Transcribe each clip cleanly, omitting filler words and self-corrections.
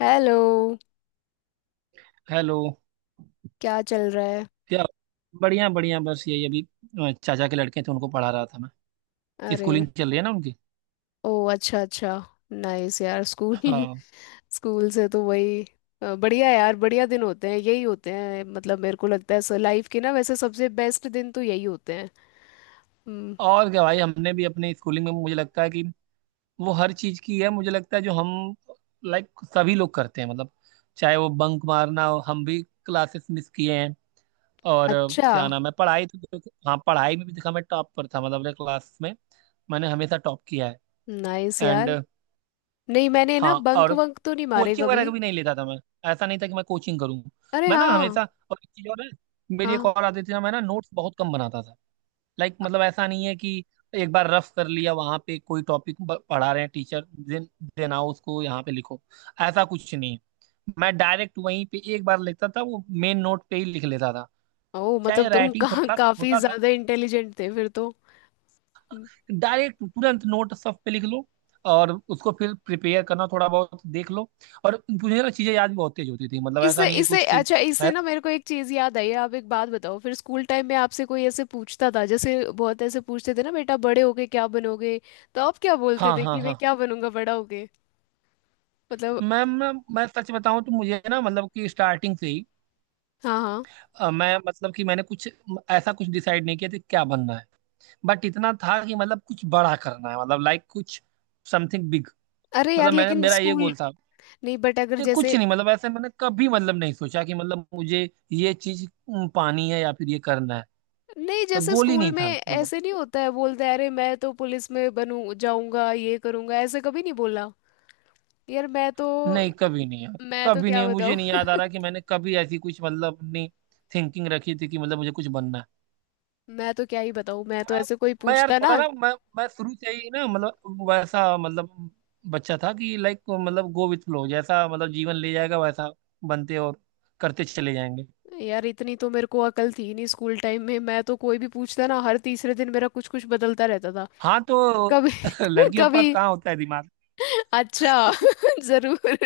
Hello. Hello. क्या चल रहा है? क्या। बढ़िया बढ़िया, बस यही अभी। चाचा के लड़के थे, उनको पढ़ा रहा था मैं। अरे। स्कूलिंग चल रही है ना उनकी। ओ, अच्छा अच्छा। नाइस यार, स्कूल हाँ। स्कूल से तो वही। बढ़िया यार, बढ़िया दिन होते हैं, यही होते हैं, मतलब मेरे को लगता है सर लाइफ के, ना वैसे सबसे बेस्ट दिन तो यही होते हैं। हम्म। और क्या भाई, हमने भी अपने स्कूलिंग में मुझे लगता है कि वो हर चीज़ की है, मुझे लगता है जो हम लाइक सभी लोग करते हैं मतलब, चाहे वो बंक मारना हो, हम भी क्लासेस मिस किए हैं। और अच्छा। क्या नाम है, पढ़ाई तो। हाँ, पढ़ाई में भी देखा, मैं टॉप पर था मतलब अपने क्लास में। मैंने हमेशा टॉप किया है। Nice and. यार। नहीं, मैंने ना हाँ बंक और वंक तो नहीं मारे कोचिंग वगैरह कभी। कभी नहीं लेता था मैं। ऐसा नहीं था कि मैं कोचिंग करूँ। अरे मैं ना हाँ, हमेशा। और एक चीज और है। मेरी एक हाँ। और आदत थी ना, मैं ना नोट्स बहुत कम बनाता था। लाइक मतलब ऐसा नहीं है कि एक बार रफ कर लिया वहां पे कोई टॉपिक, पढ़ा रहे हैं टीचर, देन देन आओ उसको यहाँ पे लिखो। ऐसा कुछ नहीं है। मैं डायरेक्ट वहीं पे एक बार लिखता था, वो मेन नोट पे ही लिख लेता था। ओ, मतलब चाहे तुम राइटिंग थोड़ा सा काफी होता था। ज्यादा इंटेलिजेंट थे फिर तो। डायरेक्ट तुरंत नोट सब पे लिख लो, और उसको फिर प्रिपेयर करना थोड़ा बहुत देख लो। और मुझे ना चीजें याद भी बहुत तेज होती थी, मतलब ऐसा इससे नहीं है इससे कुछ कि। अच्छा, इससे मैं। ना मेरे को एक चीज याद आई है। आप एक बात बताओ, फिर स्कूल टाइम में आपसे कोई ऐसे पूछता था, जैसे बहुत ऐसे पूछते थे ना, बेटा बड़े होके क्या बनोगे? तो आप क्या बोलते हाँ थे हाँ कि मैं हाँ। क्या बनूंगा बड़ा होके? मतलब। मैम, मैं सच बताऊं तो मुझे ना मतलब कि स्टार्टिंग से ही हाँ हाँ। मैं मतलब कि मैंने कुछ, ऐसा कुछ डिसाइड नहीं किया था कि क्या बनना है। बट इतना था कि मतलब कुछ बड़ा करना है, मतलब लाइक कुछ, समथिंग बिग। अरे यार, मतलब मैंने लेकिन मेरा ये स्कूल। गोल था। नहीं बट अगर ये जैसे। कुछ नहीं, मतलब ऐसे मैंने कभी मतलब नहीं सोचा कि मतलब मुझे ये चीज पानी है या फिर ये करना है। नहीं, तो जैसे गोल ही स्कूल नहीं में था मतलब। ऐसे नहीं होता है, बोलते हैं अरे मैं तो पुलिस में बनू जाऊंगा, ये करूंगा, ऐसे कभी नहीं बोला। यार मैं तो, नहीं, कभी नहीं यार। कभी क्या नहीं, मुझे बताऊँ। नहीं याद आ रहा कि मैंने कभी ऐसी कुछ मतलब अपनी थिंकिंग रखी थी कि मतलब मुझे कुछ बनना है। मैं तो क्या ही बताऊँ, मैं तो मैं ऐसे कोई मैं यार पूछता थोड़ा ना। ना, मैं शुरू से ही ना मतलब वैसा मतलब बच्चा था कि लाइक मतलब गो विथ फ्लो जैसा, मतलब जीवन ले जाएगा वैसा बनते और करते चले जाएंगे। यार, इतनी तो मेरे को अकल थी नहीं स्कूल टाइम में। मैं तो कोई भी पूछता ना, हर तीसरे दिन मेरा कुछ कुछ बदलता रहता था। हाँ तो कभी लड़कियों के पास कभी। कहाँ होता है दिमाग। अच्छा जरूर।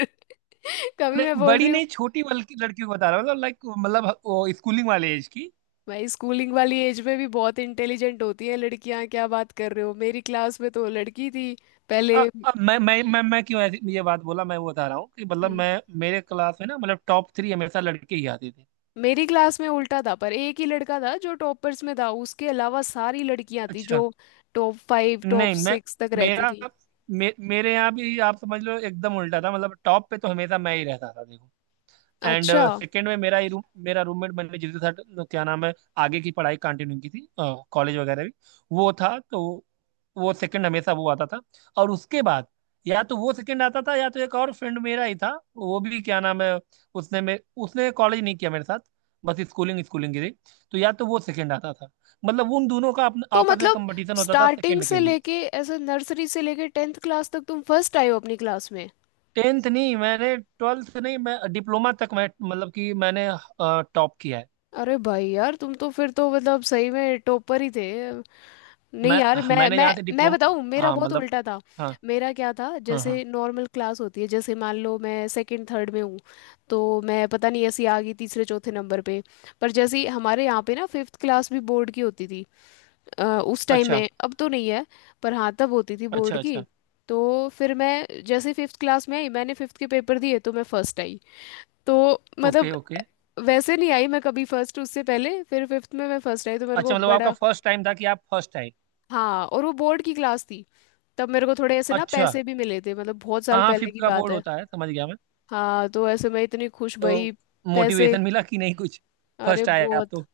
कभी, मैं नहीं बोल बड़ी रही हूँ। नहीं, छोटी, बल्कि लड़कियों को बता रहा हूँ, मतलब लाइक मतलब वो स्कूलिंग वाले एज की। भाई, स्कूलिंग वाली एज में भी बहुत इंटेलिजेंट होती हैं लड़कियां, क्या बात कर रहे हो? मेरी क्लास में तो लड़की थी पहले। मैं क्यों ऐसी ये बात बोला, मैं वो बता रहा हूँ कि मतलब हम्म, मैं मेरे क्लास में ना मतलब टॉप थ्री हमेशा लड़के ही आते थे। मेरी क्लास में उल्टा था, पर एक ही लड़का था जो टॉपर्स में था, उसके अलावा सारी लड़कियां थी जो अच्छा। टॉप फाइव टॉप नहीं मैं, सिक्स तक रहती मेरा, थी। मेरे यहाँ भी आप समझ लो एकदम उल्टा था, मतलब टॉप पे तो हमेशा मैं ही रहता था देखो। एंड अच्छा। सेकेंड में मेरा ही रूम, मेरा रूममेट, मैंने जिसके साथ तो क्या नाम है आगे की पढ़ाई कंटिन्यू की थी, कॉलेज वगैरह भी, वो था। तो वो सेकंड हमेशा वो आता था। और उसके बाद या तो वो सेकंड आता था या तो एक और फ्रेंड मेरा ही था, वो भी क्या नाम है, उसने में उसने कॉलेज नहीं किया मेरे साथ, बस स्कूलिंग स्कूलिंग की थी। तो या तो वो सेकंड आता था, मतलब उन दोनों का तो आपस में मतलब कंपटीशन होता था स्टार्टिंग सेकंड से के लिए। लेके ऐसे, नर्सरी से लेके टेंथ क्लास तक तुम फर्स्ट आए हो अपनी क्लास में? 10th नहीं, मैंने 12th नहीं, मैं डिप्लोमा तक मैं मतलब कि मैंने टॉप किया है। अरे भाई यार, तुम तो फिर तो मतलब सही में टॉपर ही थे। नहीं मैं यार, हाँ, मैं मैंने मैं यहाँ से मैं डिप्लोमा। बताऊं, मेरा हाँ बहुत मतलब, उल्टा था। हाँ मेरा क्या था, हाँ हाँ। जैसे नॉर्मल क्लास होती है, जैसे मान लो मैं सेकंड थर्ड में हूँ, तो मैं पता नहीं ऐसी आ गई तीसरे चौथे नंबर पे। पर जैसे ही हमारे यहाँ पे ना फिफ्थ क्लास भी बोर्ड की होती थी। उस टाइम अच्छा में, अब तो नहीं है, पर हाँ तब होती थी बोर्ड अच्छा की। अच्छा। तो फिर मैं जैसे फिफ्थ क्लास में आई, मैंने फिफ्थ के पेपर दिए तो मैं फर्स्ट आई। तो ओके मतलब ओके। वैसे नहीं आई मैं कभी फर्स्ट उससे पहले, फिर फिफ्थ में मैं फर्स्ट आई तो मेरे अच्छा को मतलब आपका बड़ा। फर्स्ट टाइम था कि आप फर्स्ट आए। हाँ, और वो बोर्ड की क्लास थी। तब मेरे को थोड़े ऐसे ना अच्छा। पैसे भी मिले थे, मतलब बहुत साल हाँ हाँ, पहले फिफ्थ की का बात बोर्ड है। होता है, समझ गया मैं। हाँ, तो ऐसे मैं इतनी खुश तो भाई। पैसे। मोटिवेशन मिला कि नहीं कुछ, अरे फर्स्ट आए आप बहुत। तो।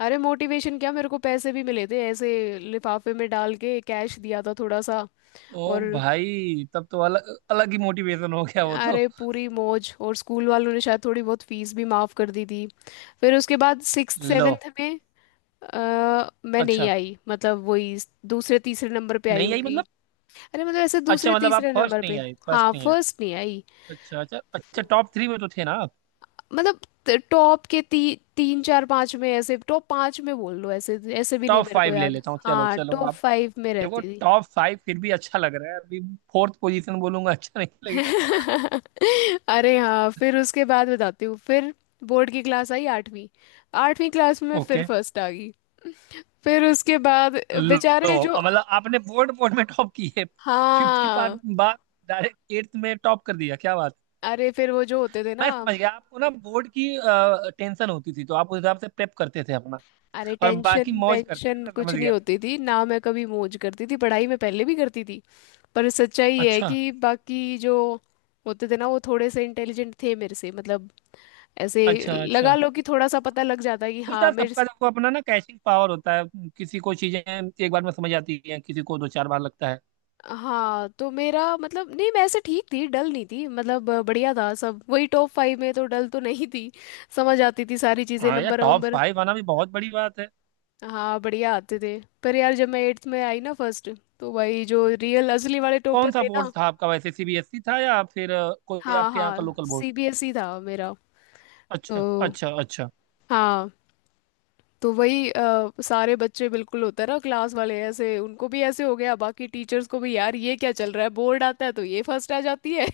अरे मोटिवेशन क्या, मेरे को पैसे भी मिले थे ऐसे, लिफाफे में डाल के कैश दिया था थोड़ा सा। ओ और भाई, तब तो अलग अलग ही मोटिवेशन हो गया वो तो। अरे, पूरी मौज, और स्कूल वालों ने शायद थोड़ी बहुत फीस भी माफ कर दी थी। फिर उसके बाद सिक्स लो। सेवेंथ में मैं नहीं अच्छा, आई, मतलब वही दूसरे तीसरे नंबर पे आई नहीं आई होंगी। मतलब, अरे मतलब ऐसे अच्छा दूसरे मतलब आप तीसरे फर्स्ट नंबर नहीं पे। आए, फर्स्ट हाँ, नहीं आए। फर्स्ट नहीं आई। अच्छा अच्छा अच्छा, टॉप थ्री में तो थे ना आप। मतलब टॉप के तीन चार पाँच में, ऐसे टॉप पाँच में बोल लो, ऐसे ऐसे भी नहीं टॉप मेरे को फाइव ले याद। लेता हूँ, चलो हाँ, चलो टॉप आप। फाइव में देखो, रहती। टॉप फाइव फिर भी अच्छा लग रहा है अभी। फोर्थ पोजीशन बोलूंगा, अच्छा नहीं लगेगा। अरे हाँ, फिर उसके बाद बताती हूँ। फिर बोर्ड की क्लास आई आठवीं। आठवीं क्लास में मैं फिर ओके। फर्स्ट आ गई। फिर उसके बाद लो। बेचारे जो, अब मतलब आपने बोर्ड बोर्ड में टॉप की है, फिफ्थ के हाँ। बाद बाद डायरेक्ट एट्थ में टॉप कर दिया, क्या बात है। अरे, फिर वो जो होते थे मैं ना, समझ गया, आपको ना बोर्ड की टेंशन होती थी तो आप उस हिसाब से प्रेप करते थे अपना, अरे और बाकी टेंशन मौज करते थे, वेंशन मैं कुछ समझ नहीं गया। होती थी ना, मैं कभी मौज करती थी पढ़ाई में, पहले भी करती थी। पर सच्चाई ये है अच्छा कि बाकी जो होते थे ना वो थोड़े से इंटेलिजेंट थे मेरे से, मतलब ऐसे अच्छा लगा अच्छा, लो कि थोड़ा सा पता लग जाता है कि होता हाँ है मेरे। सबका, देखो अपना ना कैचिंग पावर होता है, किसी को चीजें एक बार में समझ आती है, किसी को दो चार बार लगता है। हाँ, तो मेरा मतलब नहीं, मैं ऐसे ठीक थी, डल नहीं थी मतलब, बढ़िया था सब, वही टॉप फाइव में तो, डल तो नहीं थी। समझ आती थी सारी चीज़ें, हाँ यार, नंबर टॉप वंबर फाइव आना भी बहुत बड़ी बात है। हाँ बढ़िया आते थे। पर यार जब मैं एट्थ में आई ना फर्स्ट, तो भाई जो रियल असली वाले टॉपर कौन सा थे बोर्ड ना। था आपका वैसे, सीबीएसई था या फिर कोई हाँ आपके यहाँ का हाँ, लोकल बोर्ड। सीबीएसई था मेरा। तो अच्छा अच्छा अच्छा, हाँ, तो वही सारे बच्चे, बिल्कुल होता है ना, क्लास वाले ऐसे उनको भी ऐसे हो गया, बाकी टीचर्स को भी, यार ये क्या चल रहा है, बोर्ड आता है तो ये फर्स्ट आ जाती है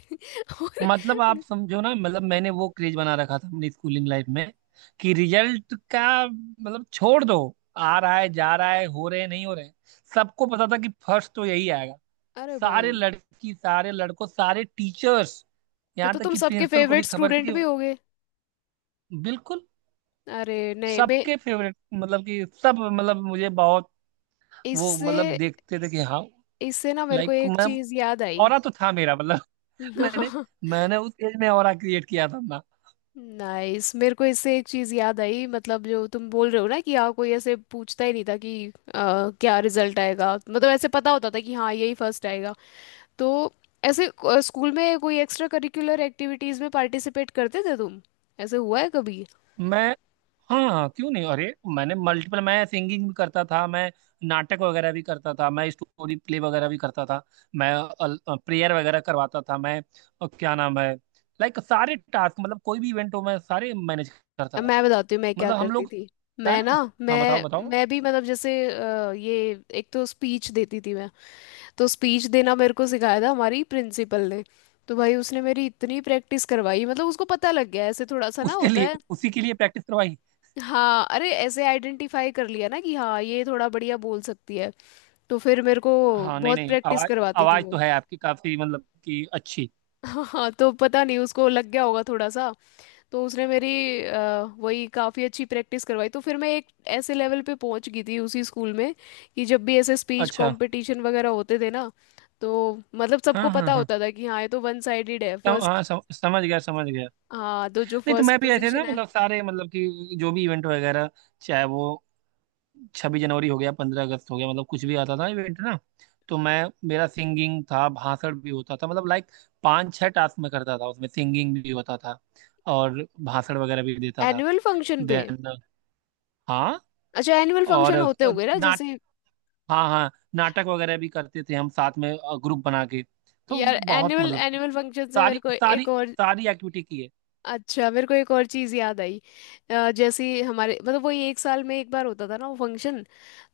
और मतलब आप समझो ना, मतलब मैंने वो क्रेज बना रखा था अपनी स्कूलिंग लाइफ में कि रिजल्ट का मतलब छोड़ दो, आ रहा है जा रहा है, हो रहे हैं, नहीं हो रहे हैं। सबको पता था कि फर्स्ट तो यही आएगा, अरे सारे भाई, लड़की सारे लड़कों सारे टीचर्स, ये यहाँ तो तक तुम कि सबके प्रिंसिपल को भी फेवरेट खबर थी स्टूडेंट कि। भी होगे। बिल्कुल, अरे नहीं, मैं। सबके फेवरेट मतलब कि सब, मतलब मुझे बहुत वो, इससे मतलब देखते थे कि हाँ इससे ना मेरे को लाइक एक मैं, चीज याद आई। ऑरा तो था मेरा मतलब। मैंने, मैंने उस एज में ऑरा क्रिएट किया था अपना। नाइस, मेरे को इससे एक चीज याद आई, मतलब जो तुम बोल रहे हो ना कि यहाँ कोई ऐसे पूछता ही नहीं था कि क्या रिजल्ट आएगा, मतलब ऐसे पता होता था कि हाँ यही फर्स्ट आएगा। तो ऐसे, स्कूल में कोई एक्स्ट्रा करिकुलर एक्टिविटीज में पार्टिसिपेट करते थे तुम, ऐसे हुआ है कभी? मैं, हाँ क्यों नहीं, अरे मैंने मल्टीपल, मैं सिंगिंग भी करता था, मैं नाटक वगैरह भी करता था, मैं स्टोरी प्ले वगैरह भी करता था, मैं प्रेयर वगैरह करवाता था, मैं क्या नाम है, लाइक सारे टास्क, मतलब कोई भी इवेंट हो मैं सारे मैनेज करता अब था, मैं बताती हूँ मैं क्या मतलब हम करती लोग, थी। मैं मैं ना, ना। हाँ बताओ मैं बताओ। मैं भी मतलब, जैसे ये एक तो स्पीच देती थी मैं। तो स्पीच देना मेरे को सिखाया था हमारी प्रिंसिपल ने। तो भाई उसने मेरी इतनी प्रैक्टिस करवाई, मतलब उसको पता लग गया ऐसे थोड़ा सा ना उसके होता लिए है। उसी के लिए प्रैक्टिस करवाई। हाँ। अरे, ऐसे आइडेंटिफाई कर लिया ना कि हाँ ये थोड़ा बढ़िया बोल सकती है। तो फिर मेरे को हाँ नहीं बहुत नहीं, प्रैक्टिस आवाज, करवाती थी आवाज तो वो। है आपकी काफी, मतलब कि अच्छी। हाँ, तो पता नहीं उसको लग गया होगा थोड़ा सा। तो उसने मेरी वही काफ़ी अच्छी प्रैक्टिस करवाई, तो फिर मैं एक ऐसे लेवल पे पहुंच गई थी उसी स्कूल में कि जब भी ऐसे स्पीच अच्छा, कंपटीशन वगैरह होते थे ना, तो मतलब सबको हाँ हाँ पता हाँ, होता था कि हाँ ये तो वन साइडेड है, फर्स्ट। समझ गया, समझ गया। हाँ, तो जो नहीं तो फर्स्ट मैं भी ऐसे ना, पोजीशन है, मतलब सारे, मतलब कि जो भी इवेंट वगैरह, चाहे वो 26 जनवरी हो गया, 15 अगस्त हो गया, मतलब कुछ भी आता था इवेंट ना, तो मैं, मेरा सिंगिंग था, भाषण भी होता था, मतलब लाइक पांच छह टास्क मैं करता था, उसमें सिंगिंग भी होता था और भाषण वगैरह भी देता था। एनुअल फंक्शन पे। देन, हाँ। अच्छा, एनुअल और फंक्शन होते होंगे ना नाट जैसे। हाँ हाँ, नाटक वगैरह भी करते थे हम साथ में, ग्रुप बना के। तो यार बहुत एनुअल, मतलब कि एनुअल फंक्शन से मेरे सारी को सारी एक और, सारी एक्टिविटी की है। अच्छा मेरे को एक और चीज़ याद आई। जैसे हमारे, मतलब वही एक साल में एक बार होता था ना वो फंक्शन।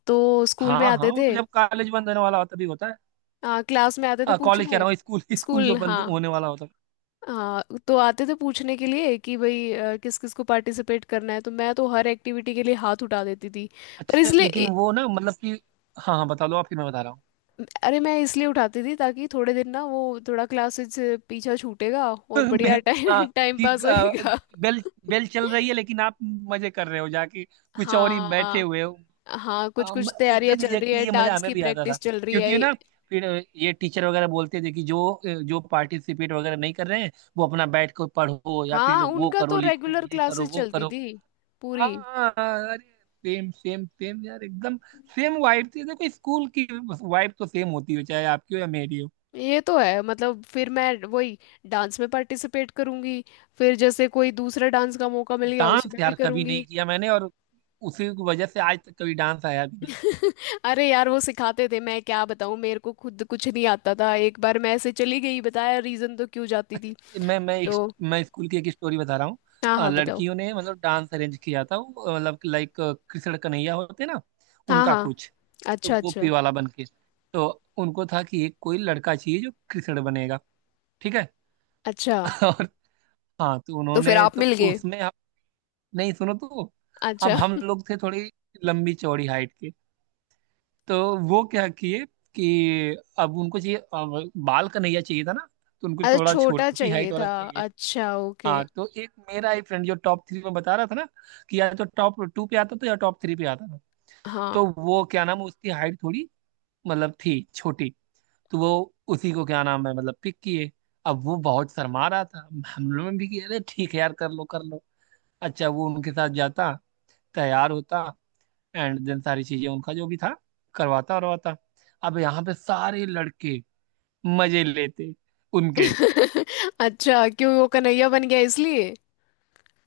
तो स्कूल में हाँ हाँ, आते वो थे, तो जब कॉलेज बंद होने वाला होता तभी होता क्लास में आते थे है, कॉलेज कह पूछने। रहा हूँ स्कूल, स्कूल स्कूल, जो बंद हाँ। होने वाला होता है। हाँ, तो आते थे पूछने के लिए कि भाई किस किस को पार्टिसिपेट करना है, तो मैं तो हर एक्टिविटी के लिए हाथ उठा देती थी। पर अच्छा, इसलिए लेकिन वो ना मतलब कि, हाँ हाँ बता लो आप, फिर मैं बता रहा हूँ। अरे, मैं इसलिए उठाती थी ताकि थोड़े दिन ना वो थोड़ा क्लासेस से पीछा छूटेगा और मैं, बढ़िया हाँ, टाइम टाइम कि पास होएगा। बेल, बेल चल रही है लेकिन आप मजे कर रहे हो जाके, कुछ और ही बैठे हाँ हुए हो। हाँ, कुछ कुछ तैयारियां एकदम चल रही एग्जैक्टली, है, ये मजा डांस हमें की भी आता था प्रैक्टिस चल रही है। क्योंकि ना फिर ये टीचर वगैरह बोलते थे कि जो जो पार्टिसिपेट वगैरह नहीं कर रहे हैं, वो अपना बैठ कर पढ़ो या फिर हाँ, वो उनका करो, तो लिखो, रेगुलर ये करो क्लासेस वो चलती करो। थी पूरी। हाँ हाँ, हाँ, अरे, सेम सेम सेम यार, एकदम सेम वाइब थी देखो स्कूल की, वाइब तो सेम होती है चाहे आपकी हो या मेरी हो। ये तो है, मतलब फिर मैं वही डांस में पार्टिसिपेट करूंगी, फिर जैसे कोई दूसरा डांस का मौका मिल गया डांस उसमें भी यार कभी करूंगी। नहीं किया मैंने, और उसी की वजह से आज तक कभी डांस आया भी नहीं। अरे यार, वो सिखाते थे, मैं क्या बताऊँ, मेरे को खुद कुछ नहीं आता था, एक बार मैं ऐसे चली गई, बताया रीजन तो क्यों जाती थी। अच्छा, मैं मैं तो इस- मैं स्कूल की एक स्टोरी बता रहा हूँ। हाँ हाँ, बताओ। लड़कियों ने मतलब डांस अरेंज किया था वो, मतलब लाइक कृष्ण कन्हैया होते ना, हाँ उनका हाँ। कुछ, तो अच्छा अच्छा गोपी वाला बन के, तो उनको था कि एक कोई लड़का चाहिए जो कृष्ण बनेगा। ठीक है। अच्छा। और हाँ तो तो फिर उन्होंने आप तो मिल गए? उसमें, नहीं सुनो तो, अब अच्छा। हम लोग थे थोड़ी लंबी चौड़ी हाइट के, तो वो क्या किए कि अब उनको चाहिए, अब बाल कन्हैया चाहिए था ना, तो उनको अरे थोड़ा छोटा छोटी चाहिए हाइट वाला था। चाहिए। अच्छा ओके। हाँ तो एक मेरा ही फ्रेंड जो टॉप थ्री में बता रहा था ना, कि या तो टॉप टू पे आता था या टॉप थ्री पे आता था, हाँ। तो वो क्या नाम है, उसकी हाइट थोड़ी, मतलब थी छोटी, तो वो उसी को क्या नाम है, मतलब पिक किए। अब वो बहुत शर्मा रहा था, हम लोगों ने भी किया अरे ठीक है यार, कर लो कर लो। अच्छा, वो उनके साथ जाता, तैयार होता, एंड देन सारी चीजें उनका जो भी था करवाता करवाता। अब यहाँ पे सारे लड़के मजे लेते उनके। अच्छा, क्यों वो कन्हैया बन गया इसलिए,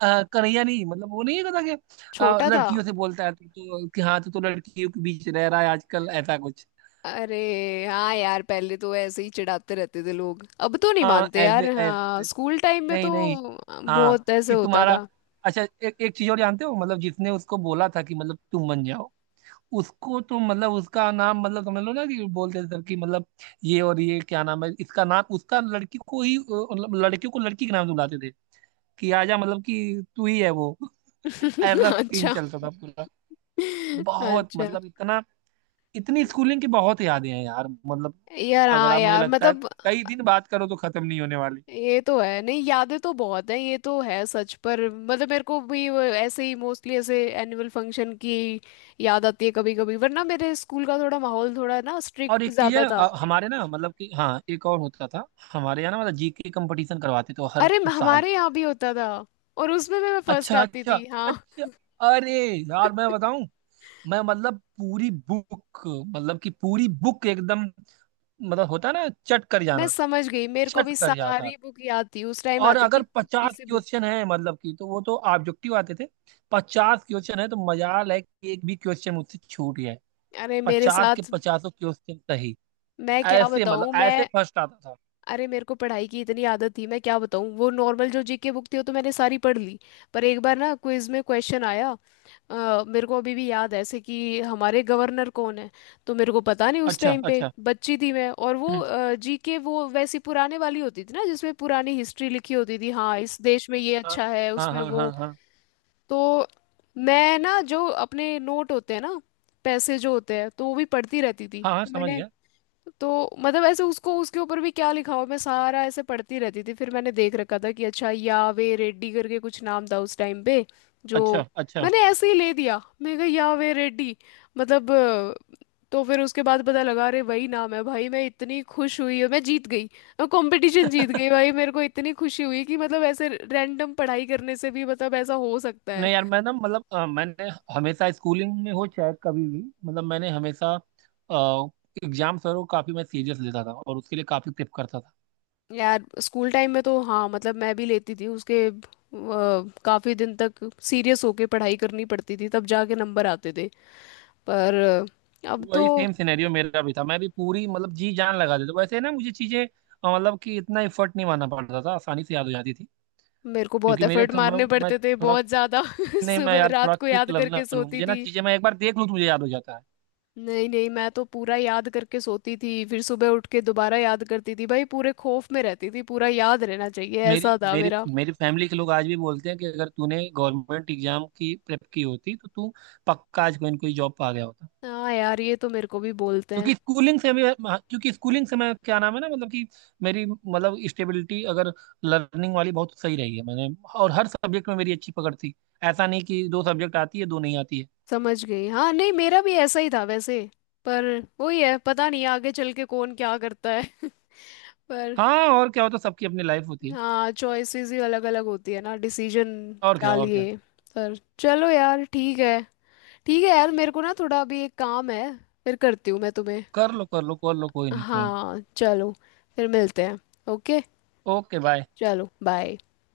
कन्हैया नहीं, मतलब वो नहीं कहता कि छोटा था? लड़कियों से बोलता है तू तो, कि हाँ तू तो लड़कियों के बीच रह रहा है आजकल, ऐसा कुछ। अरे हाँ यार, पहले तो ऐसे ही चिढ़ाते रहते थे लोग, अब तो नहीं हाँ मानते ऐसे यार, हाँ ऐसे, स्कूल टाइम में नहीं तो नहीं, हाँ, बहुत ऐसे कि होता तुम्हारा, था। अच्छा एक एक चीज और जानते हो, मतलब जिसने उसको बोला था कि मतलब तुम बन जाओ, उसको तो मतलब उसका नाम, मतलब समझ लो ना कि बोलते थे सर कि मतलब ये, और ये क्या नाम है, इसका नाम उसका लड़की को ही, मतलब लड़कियों को लड़की के नाम से बुलाते थे कि आजा मतलब कि तू ही है वो। ऐसा सीन अच्छा चलता था पूरा, बहुत अच्छा। मतलब इतना, इतनी स्कूलिंग की बहुत यादें हैं यार मतलब, यार अगर हाँ आप मुझे यार, लगता है मतलब कई दिन बात करो तो खत्म नहीं होने वाली। ये तो है, नहीं यादें तो बहुत हैं, ये तो है सच। पर मतलब मेरे को भी वो ऐसे ही मोस्टली ऐसे एनुअल फंक्शन की याद आती है कभी कभी, वरना मेरे स्कूल का थोड़ा माहौल थोड़ा ना और स्ट्रिक्ट एक चीज है, ज्यादा था। हमारे ना मतलब कि हाँ एक और होता था, हमारे यहाँ ना मतलब जीके कंपटीशन करवाते थे हर अरे साल। हमारे यहाँ भी होता था, और उसमें भी मैं फर्स्ट अच्छा आती अच्छा थी हाँ। अच्छा, अरे यार मैं बताऊं, मैं मतलब पूरी बुक, मतलब कि पूरी बुक एकदम, मतलब होता है ना चट कर मैं जाना, समझ गई, मेरे को चट भी कर जाता था। सारी बुक याद थी उस टाइम, और आती थी अगर छोटी 50 सी बुक। क्वेश्चन है मतलब कि, तो वो तो ऑब्जेक्टिव आते थे, 50 क्वेश्चन है तो मजाल है कि एक भी क्वेश्चन मुझसे छूट गया है। अरे मेरे 50 के साथ, पचासों क्वेश्चन सही, मैं क्या ऐसे मतलब बताऊं। ऐसे मैं, फर्स्ट आता था। अरे मेरे को पढ़ाई की इतनी आदत थी, मैं क्या बताऊं, वो नॉर्मल जो जीके बुक थी वो तो मैंने सारी पढ़ ली। पर एक बार ना क्विज में क्वेश्चन आया, मेरे को अभी भी याद है ऐसे कि हमारे गवर्नर कौन है। तो मेरे को पता नहीं, उस अच्छा टाइम पे अच्छा, बच्ची थी मैं, और हम्म, वो जीके वो वैसी पुराने वाली होती थी ना, जिसमें पुरानी हिस्ट्री लिखी होती थी, हाँ इस देश में ये हाँ अच्छा है, हाँ उसमें हाँ हाँ वो, हाँ तो मैं ना जो अपने नोट होते हैं ना, पैसे जो होते हैं, तो वो भी पढ़ती रहती थी, हाँ हाँ, तो समझ मैंने, गया, तो मतलब ऐसे उसको, उसके ऊपर भी क्या लिखा हुआ मैं सारा ऐसे पढ़ती रहती थी। फिर मैंने देख रखा था कि अच्छा यावे रेड्डी करके कुछ नाम था उस टाइम पे जो, अच्छा अच्छा। मैंने ऐसे ही ले दिया, मैं कहा यावे रेड्डी, मतलब तो फिर उसके बाद पता लगा अरे वही नाम है भाई, मैं इतनी खुश हुई और मैं जीत गई। मैं कंपटीशन जीत गई भाई, मेरे को इतनी खुशी हुई कि मतलब ऐसे रैंडम पढ़ाई करने से भी मतलब ऐसा हो सकता है। नहीं यार, मैं ना मतलब मैंने हमेशा स्कूलिंग में हो चाहे कभी भी, मतलब मैंने हमेशा एग्जाम सर को काफी मैं सीरियस लेता था और उसके लिए काफी प्रेप करता था। यार, स्कूल टाइम में तो हाँ, मतलब मैं भी लेती थी उसके, काफी दिन तक सीरियस होके पढ़ाई करनी पड़ती थी तब जाके नंबर आते थे। पर अब तो, वही सेम सिनेरियो मेरा भी था, मैं भी पूरी मतलब जी जान लगा देता, वैसे ना मुझे चीजें मतलब कि इतना एफर्ट नहीं मानना पड़ता था, आसानी से याद हो जाती थी। मेरे को बहुत क्योंकि मेरे एफर्ट तो मैं, मारने मैं पड़ते थे, थोड़ा, बहुत ज्यादा नहीं मैं सुबह यार रात थोड़ा को क्विक याद करके लर्नर हूँ, सोती मुझे ना थी। चीजें मैं एक बार देख लूँ तो मुझे याद हो जाता है। नहीं नहीं, मैं तो पूरा याद करके सोती थी, फिर सुबह उठ के दोबारा याद करती थी, भाई पूरे खौफ में रहती थी, पूरा याद रहना चाहिए मेरी ऐसा था मेरी मेरा। मेरी फैमिली के लोग आज भी बोलते हैं कि अगर तूने गवर्नमेंट एग्जाम की प्रेप की होती तो तू पक्का आज कोई ना कोई जॉब पा गया होता। हाँ यार, ये तो मेरे को भी बोलते क्योंकि हैं। स्कूलिंग से मैं क्योंकि स्कूलिंग से मैं क्या नाम है ना मतलब कि मेरी मतलब स्टेबिलिटी अगर लर्निंग वाली बहुत सही रही है मैंने, और हर सब्जेक्ट में मेरी अच्छी पकड़ थी, ऐसा नहीं कि दो सब्जेक्ट आती है दो नहीं आती है। समझ गई। हाँ, नहीं मेरा भी ऐसा ही था वैसे। पर वही है, पता नहीं आगे चल के कौन क्या करता है पर हाँ और क्या होता है, सबकी अपनी लाइफ होती है। हाँ, चॉइसेस ही अलग अलग होती है ना, डिसीजन और क्या क्या और क्या। लिए। पर चलो यार, ठीक है। ठीक है यार, मेरे को ना थोड़ा अभी एक काम है, फिर करती हूँ मैं तुम्हें। कर लो कर लो कर लो, कोई नहीं कोई नहीं। हाँ चलो, फिर मिलते हैं। ओके। Okay bye. चलो बाय।